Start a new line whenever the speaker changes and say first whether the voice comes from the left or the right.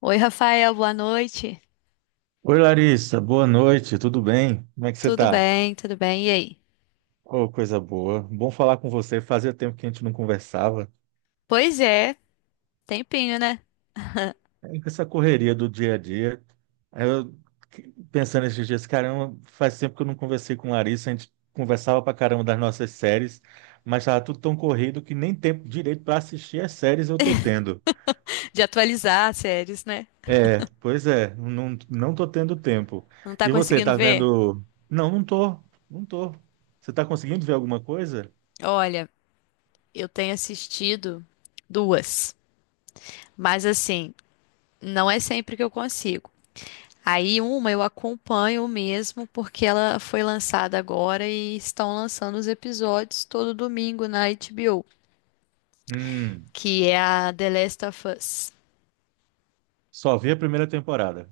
left: Oi, Rafael, boa noite.
right: Oi, Larissa, boa noite, tudo bem? Como é que você
left: Tudo
right: tá?
left: bem, tudo bem. E aí?
right: Oh, coisa boa. Bom falar com você. Fazia tempo que a gente não conversava.
left: Pois é, tempinho, né?
right: É, com essa correria do dia a dia. Aí Eu que- Pensando esses dias, caramba, faz tempo que eu não conversei com Larissa. A gente conversava pra caramba das nossas séries, mas tava tudo tão corrido que nem tempo direito para assistir as séries eu tô tendo.
left: De atualizar as séries, né?
right: É, pois é, não tô tendo tempo.
left: Não tá
right: E você,
left: conseguindo
right: tá
left: ver?
right: vendo? Não, não tô. Você tá conseguindo ver alguma coisa?
left: Olha, eu tenho assistido duas, mas assim, não é sempre que eu consigo. Aí uma eu acompanho mesmo porque ela foi lançada agora e estão lançando os episódios todo domingo na HBO,
right: Hum.
left: que é a The Last of Us.
right: Só vi a primeira temporada.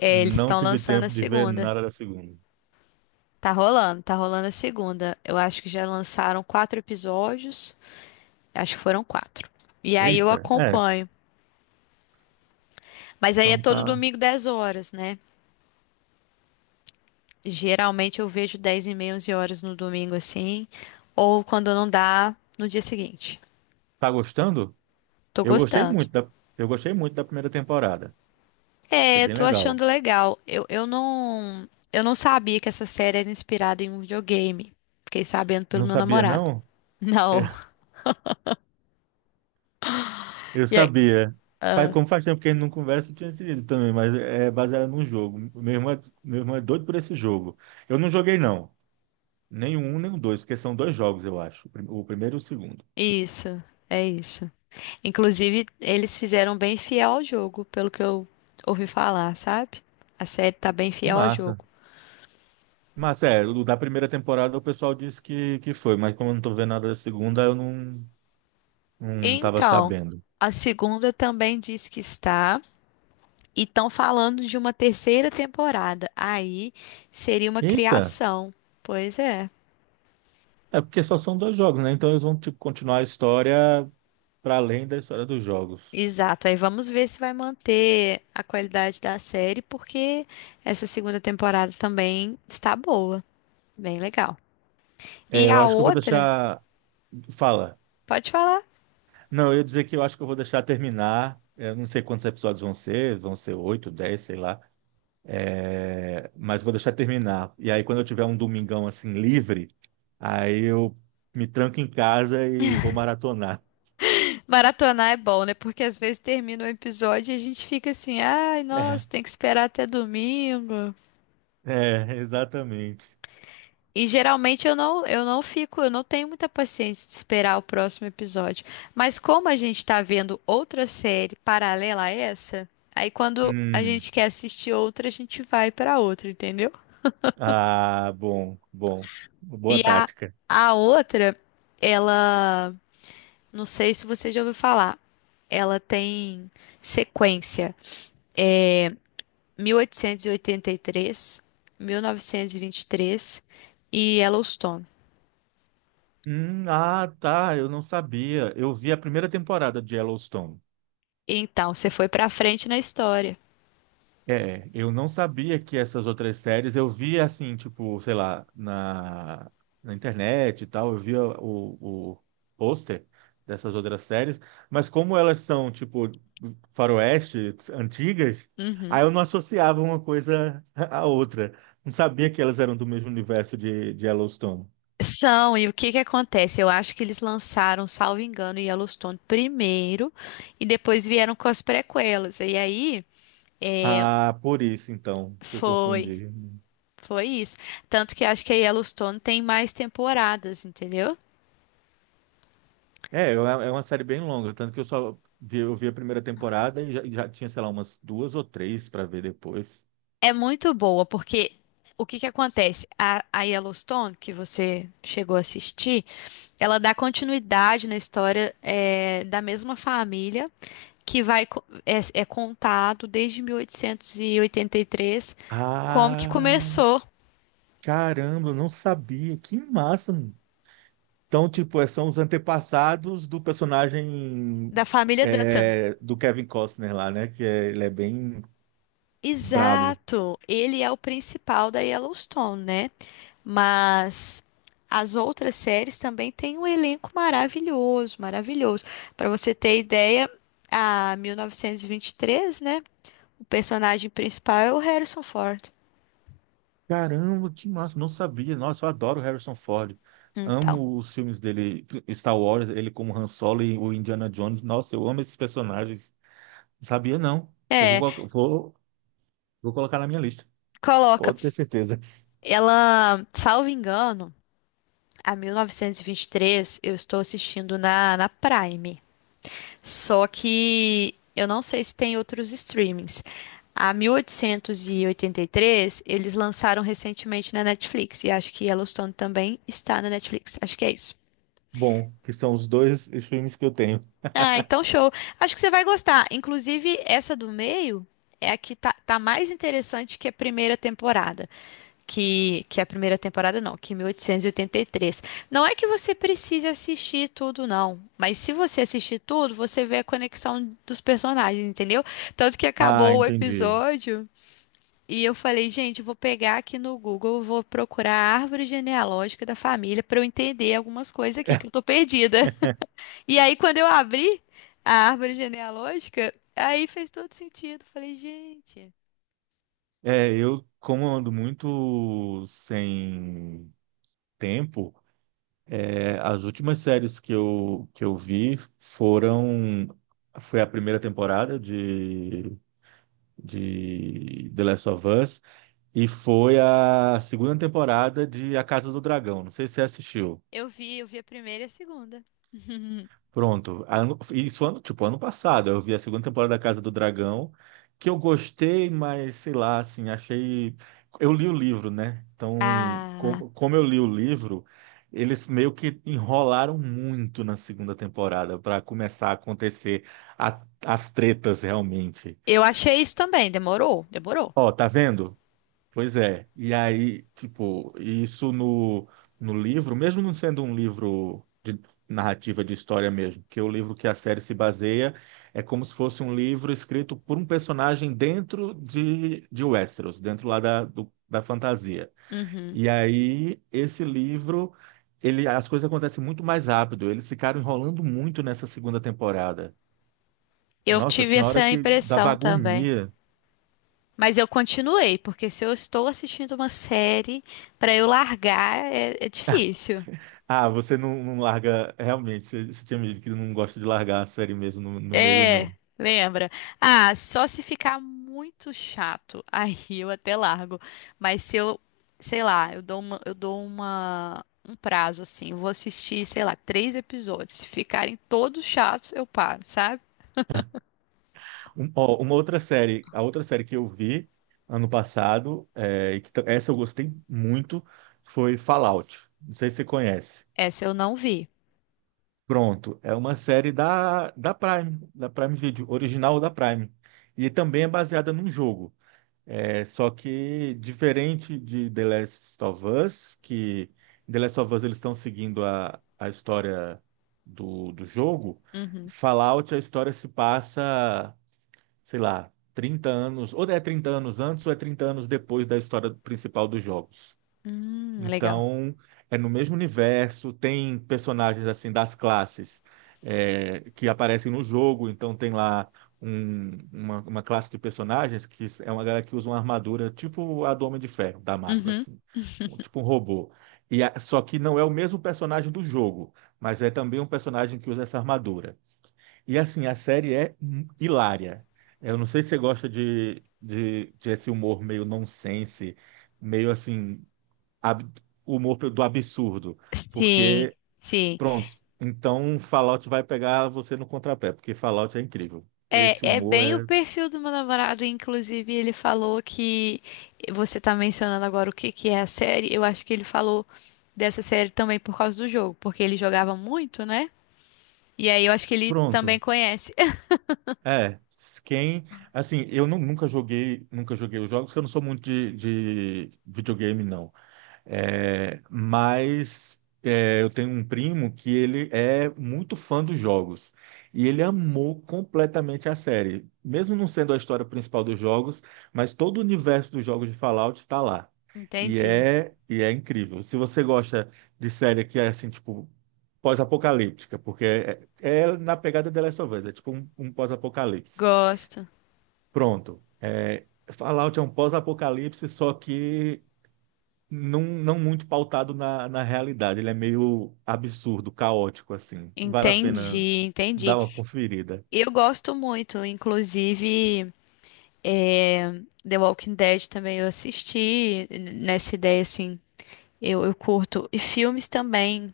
left: É, eles
right: Não
left: estão
right: tive
left: lançando a
right: tempo de ver
left: segunda.
right: nada da segunda.
left: Tá rolando a segunda. Eu acho que já lançaram quatro episódios. Acho que foram quatro. E aí eu
right: Eita, é.
left: acompanho. Mas aí é
right: Então
left: todo
right: tá.
left: domingo 10 horas, né? Geralmente eu vejo 10h30, 11 horas no domingo assim. Ou quando não dá, no dia seguinte.
right: Tá gostando?
left: Tô
right: Eu gostei
left: gostando.
right: muito da, eu gostei muito da primeira temporada. Achei
left: É,
right: bem
left: tô
right: legal.
left: achando legal. Eu não sabia que essa série era inspirada em um videogame. Fiquei sabendo pelo
right: Não
left: meu
right: sabia,
left: namorado.
right: não?
left: Não.
right: Eu
left: E é,
right: sabia. Faz, como faz tempo que a gente não conversa, eu tinha te também, mas é baseado num jogo. Meu irmão é doido por esse jogo. Eu não joguei, não. Nem o um, nem o dois, porque são dois jogos, eu acho. O primeiro e o segundo.
left: isso, é isso. Inclusive, eles fizeram bem fiel ao jogo, pelo que eu ouvi falar, sabe? A série tá bem fiel ao
right: Massa.
left: jogo.
right: Mas é, o da primeira temporada o pessoal disse que foi, mas como eu não tô vendo nada da segunda, eu não, não tava
left: Então,
right: sabendo.
left: a segunda também diz que está, e estão falando de uma terceira temporada. Aí seria uma
right: Eita,
left: criação. Pois é.
right: é porque só são dois jogos, né? Então eles vão tipo, continuar a história para além da história dos jogos.
left: Exato. Aí vamos ver se vai manter a qualidade da série, porque essa segunda temporada também está boa, bem legal.
right: É,
left: E
right: eu
left: a
right: acho que eu vou
left: outra,
right: deixar. Fala.
left: pode falar.
right: Não, eu ia dizer que eu acho que eu vou deixar terminar. É, eu não sei quantos episódios vão ser oito, 10, sei lá. É, mas vou deixar terminar. E aí, quando eu tiver um domingão assim livre, aí eu me tranco em casa e vou maratonar.
left: Maratonar é bom, né? Porque às vezes termina o episódio e a gente fica assim, ai, nossa, tem que esperar até domingo.
right: É, exatamente.
left: E geralmente eu não tenho muita paciência de esperar o próximo episódio. Mas como a gente tá vendo outra série paralela a essa, aí quando a
right: Hum.
left: gente quer assistir outra, a gente vai pra outra, entendeu?
right: Ah, bom, bom. Boa
left: E a,
right: tática.
left: a outra, ela, não sei se você já ouviu falar, ela tem sequência. É, 1883, 1923 e oitenta e três, 1923 e Yellowstone.
right: Ah, tá. Eu não sabia. Eu vi a primeira temporada de Yellowstone.
left: Então, você foi pra frente na história.
right: É, eu não sabia que essas outras séries, eu via assim, tipo, sei lá, na internet e tal, eu via o pôster dessas outras séries, mas como elas são, tipo, faroeste, antigas,
left: Uhum.
right: aí eu não associava uma coisa à outra. Não sabia que elas eram do mesmo universo de Yellowstone.
left: São, e o que que acontece? Eu acho que eles lançaram, salvo engano, Yellowstone primeiro e depois vieram com as prequelas. E aí
right: Ah, por isso, então, que eu
left: foi,
right: confundi.
left: foi isso. Tanto que eu acho que a Yellowstone tem mais temporadas, entendeu?
right: É, é uma série bem longa, tanto que eu só vi, eu vi a primeira temporada e já tinha, sei lá, umas duas ou três para ver depois.
left: É muito boa, porque o que que acontece? A Yellowstone, que você chegou a assistir, ela dá continuidade na história da mesma família que é contado desde mil oitocentos e oitenta e três como que
right: Ah,
left: começou
right: caramba, eu não sabia. Que massa, mano. Então, tipo, são os antepassados do personagem
left: da família Dutton.
right: é, do Kevin Costner lá, né? Ele é bem brabo.
left: Exato, ele é o principal da Yellowstone, né? Mas as outras séries também têm um elenco maravilhoso, maravilhoso. Para você ter ideia, a 1923, né? O personagem principal é o Harrison Ford.
right: Caramba, que massa. Não sabia. Nossa, eu adoro o Harrison Ford.
left: Então,
right: Amo os filmes dele, Star Wars, ele como Han Solo e o Indiana Jones. Nossa, eu amo esses personagens. Sabia não. Eu vou,
left: é,
right: colocar- vou, vou colocar na minha lista.
left: coloca,
right: Pode ter certeza.
left: ela, salvo engano, a 1923 eu estou assistindo na Prime. Só que eu não sei se tem outros streamings. A 1883, eles lançaram recentemente na Netflix. E acho que Yellowstone também está na Netflix. Acho que é isso.
right: Bom, que são os dois streams que eu tenho.
left: Ah, então show. Acho que você vai gostar. Inclusive, essa do meio é a que tá mais interessante que a primeira temporada. Que a primeira temporada, não, que 1883. Não é que você precise assistir tudo, não. Mas se você assistir tudo, você vê a conexão dos personagens, entendeu? Tanto que
right: Ah,
left: acabou o
right: entendi.
left: episódio e eu falei, gente, eu vou pegar aqui no Google, eu vou procurar a árvore genealógica da família para eu entender algumas coisas aqui que eu tô perdida. E aí, quando eu abri a árvore genealógica, aí fez todo sentido. Falei, gente,
right: É, eu, como eu ando muito sem tempo, é, as últimas séries que eu vi foram. Foi a primeira temporada de The Last of Us e foi a segunda temporada de A Casa do Dragão. Não sei se você assistiu.
left: eu vi a primeira e a segunda.
right: Pronto. Isso ano, tipo, ano passado, eu vi a segunda temporada da Casa do Dragão, que eu gostei, mas sei lá, assim, achei. Eu li o livro, né? Então,
left: Ah.
right: como eu li o livro, eles meio que enrolaram muito na segunda temporada para começar a acontecer as tretas realmente.
left: Eu achei isso também, demorou, demorou.
right: Ó, tá vendo? Pois é, e aí, tipo, isso no livro, mesmo não sendo um livro de narrativa de história mesmo, que é o livro que a série se baseia, é como se fosse um livro escrito por um personagem dentro de Westeros, dentro lá da fantasia.
left: Uhum.
right: E aí, esse livro, ele, as coisas acontecem muito mais rápido, eles ficaram enrolando muito nessa segunda temporada.
left: Eu
right: Nossa,
left: tive
right: tinha hora
left: essa
right: que dava
left: impressão também.
right: agonia.
left: Mas eu continuei, porque se eu estou assistindo uma série, para eu largar é difícil.
right: Ah, você não, não larga. Realmente, você, você tinha me dito que não gosta de largar a série mesmo no meio,
left: É,
right: não.
left: lembra? Ah, só se ficar muito chato, aí eu até largo. Mas se eu, sei lá, eu dou um prazo assim, vou assistir, sei lá, três episódios. Se ficarem todos chatos, eu paro, sabe?
right: Um- ó, uma outra série, A outra série que eu vi ano passado, é, essa eu gostei muito, foi Fallout. Não sei se você conhece.
left: Essa eu não vi.
right: Pronto, é uma série da Prime Video, original da Prime. E também é baseada num jogo. É, só que diferente de The Last of Us, que em The Last of Us eles estão seguindo a história do jogo,
left: Uhum.
right: Fallout a história se passa, sei lá, 30 anos, ou é 30 anos antes ou é 30 anos depois da história principal dos jogos.
left: Legal.
right: Então, é no mesmo universo, tem personagens assim das classes é, que aparecem no jogo, então tem lá uma classe de personagens que é uma galera que usa uma armadura tipo a do Homem de Ferro, da Marvel,
left: Uhum.
right: assim, tipo um robô. Só que não é o mesmo personagem do jogo, mas é também um personagem que usa essa armadura. E assim, a série é hilária. Eu não sei se você gosta de esse humor meio nonsense, meio assim ab- humor do absurdo,
left: Sim,
right: porque,
left: sim.
right: pronto, então Fallout vai pegar você no contrapé, porque Fallout é incrível. Esse
left: É, é
right: humor
left: bem o
right: é,
left: perfil do meu namorado. Inclusive, ele falou que você tá mencionando agora o que que é a série. Eu acho que ele falou dessa série também por causa do jogo, porque ele jogava muito, né? E aí eu acho que ele também
right: pronto,
left: conhece.
right: é, quem, assim, nunca joguei, nunca joguei os jogos, porque eu não sou muito de videogame, não. É, mas é, eu tenho um primo que ele é muito fã dos jogos e ele amou completamente a série, mesmo não sendo a história principal dos jogos, mas todo o universo dos jogos de Fallout está lá.
left: Entendi.
right: E é incrível. Se você gosta de série que é assim, tipo, pós-apocalíptica, porque é, é na pegada The Last of Us, é tipo um pós-apocalipse.
left: Gosto.
right: Pronto. É, Fallout é um pós-apocalipse, só que não muito pautado na realidade. Ele é meio absurdo, caótico, assim. Vale a pena
left: Entendi,
right: dar
left: entendi.
right: uma conferida.
left: Eu gosto muito, inclusive, é, The Walking Dead também eu assisti nessa ideia assim. Eu curto. E filmes também.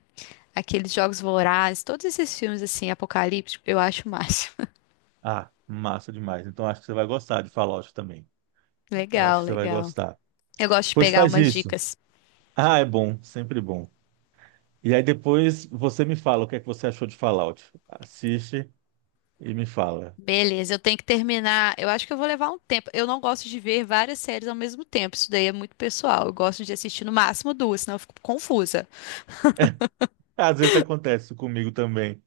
left: Aqueles Jogos Vorazes, todos esses filmes assim, apocalípticos, eu acho o máximo.
right: Ah, massa demais. Então acho que você vai gostar de Fallout também. Eu acho
left: Legal,
right: que você vai
left: legal.
right: gostar.
left: Eu gosto de
right: Pois
left: pegar
right: faz
left: umas
right: isso.
left: dicas.
right: Ah, é bom, sempre bom. E aí depois você me fala o que é que você achou de Fallout. Assiste e me fala.
left: Beleza, eu tenho que terminar. Eu acho que eu vou levar um tempo. Eu não gosto de ver várias séries ao mesmo tempo. Isso daí é muito pessoal. Eu gosto de assistir no máximo duas, senão eu fico confusa.
right: Às vezes acontece comigo também.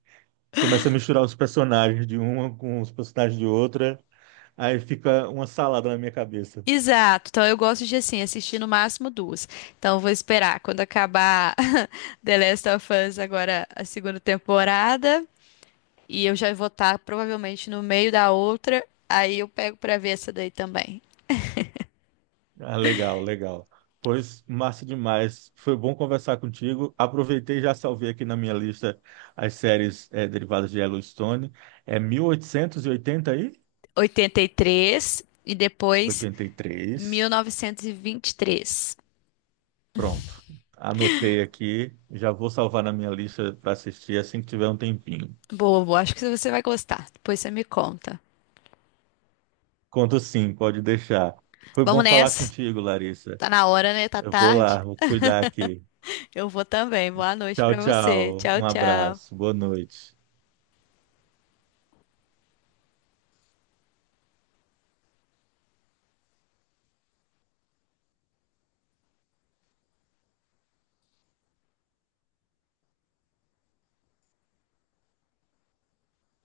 right: Começa a misturar os personagens de uma com os personagens de outra, aí fica uma salada na minha cabeça.
left: Exato. Então eu gosto de assim assistir no máximo duas. Então eu vou esperar quando acabar The Last of Us agora a segunda temporada e eu já vou estar provavelmente no meio da outra. Aí eu pego pra ver essa daí também.
right: Ah, legal, legal. Pois, massa demais. Foi bom conversar contigo. Aproveitei e já salvei aqui na minha lista as séries eh, derivadas de Yellowstone. É mil oitocentos e oitenta aí,
left: Oitenta e três e depois
right: 83.
left: 1923.
right: Pronto. Anotei aqui. Já vou salvar na minha lista para assistir assim que tiver um tempinho.
left: Boa, boa. Acho que você vai gostar. Depois você me conta.
right: Conto sim, pode deixar. Foi bom
left: Vamos
right: falar
left: nessa.
right: contigo, Larissa.
left: Tá na hora, né? Tá
right: Eu vou
left: tarde.
right: lá, vou cuidar aqui.
left: Eu vou também. Boa noite
right: Tchau,
left: pra você.
right: tchau.
left: Tchau,
right: Um abraço.
left: tchau.
right: Boa noite.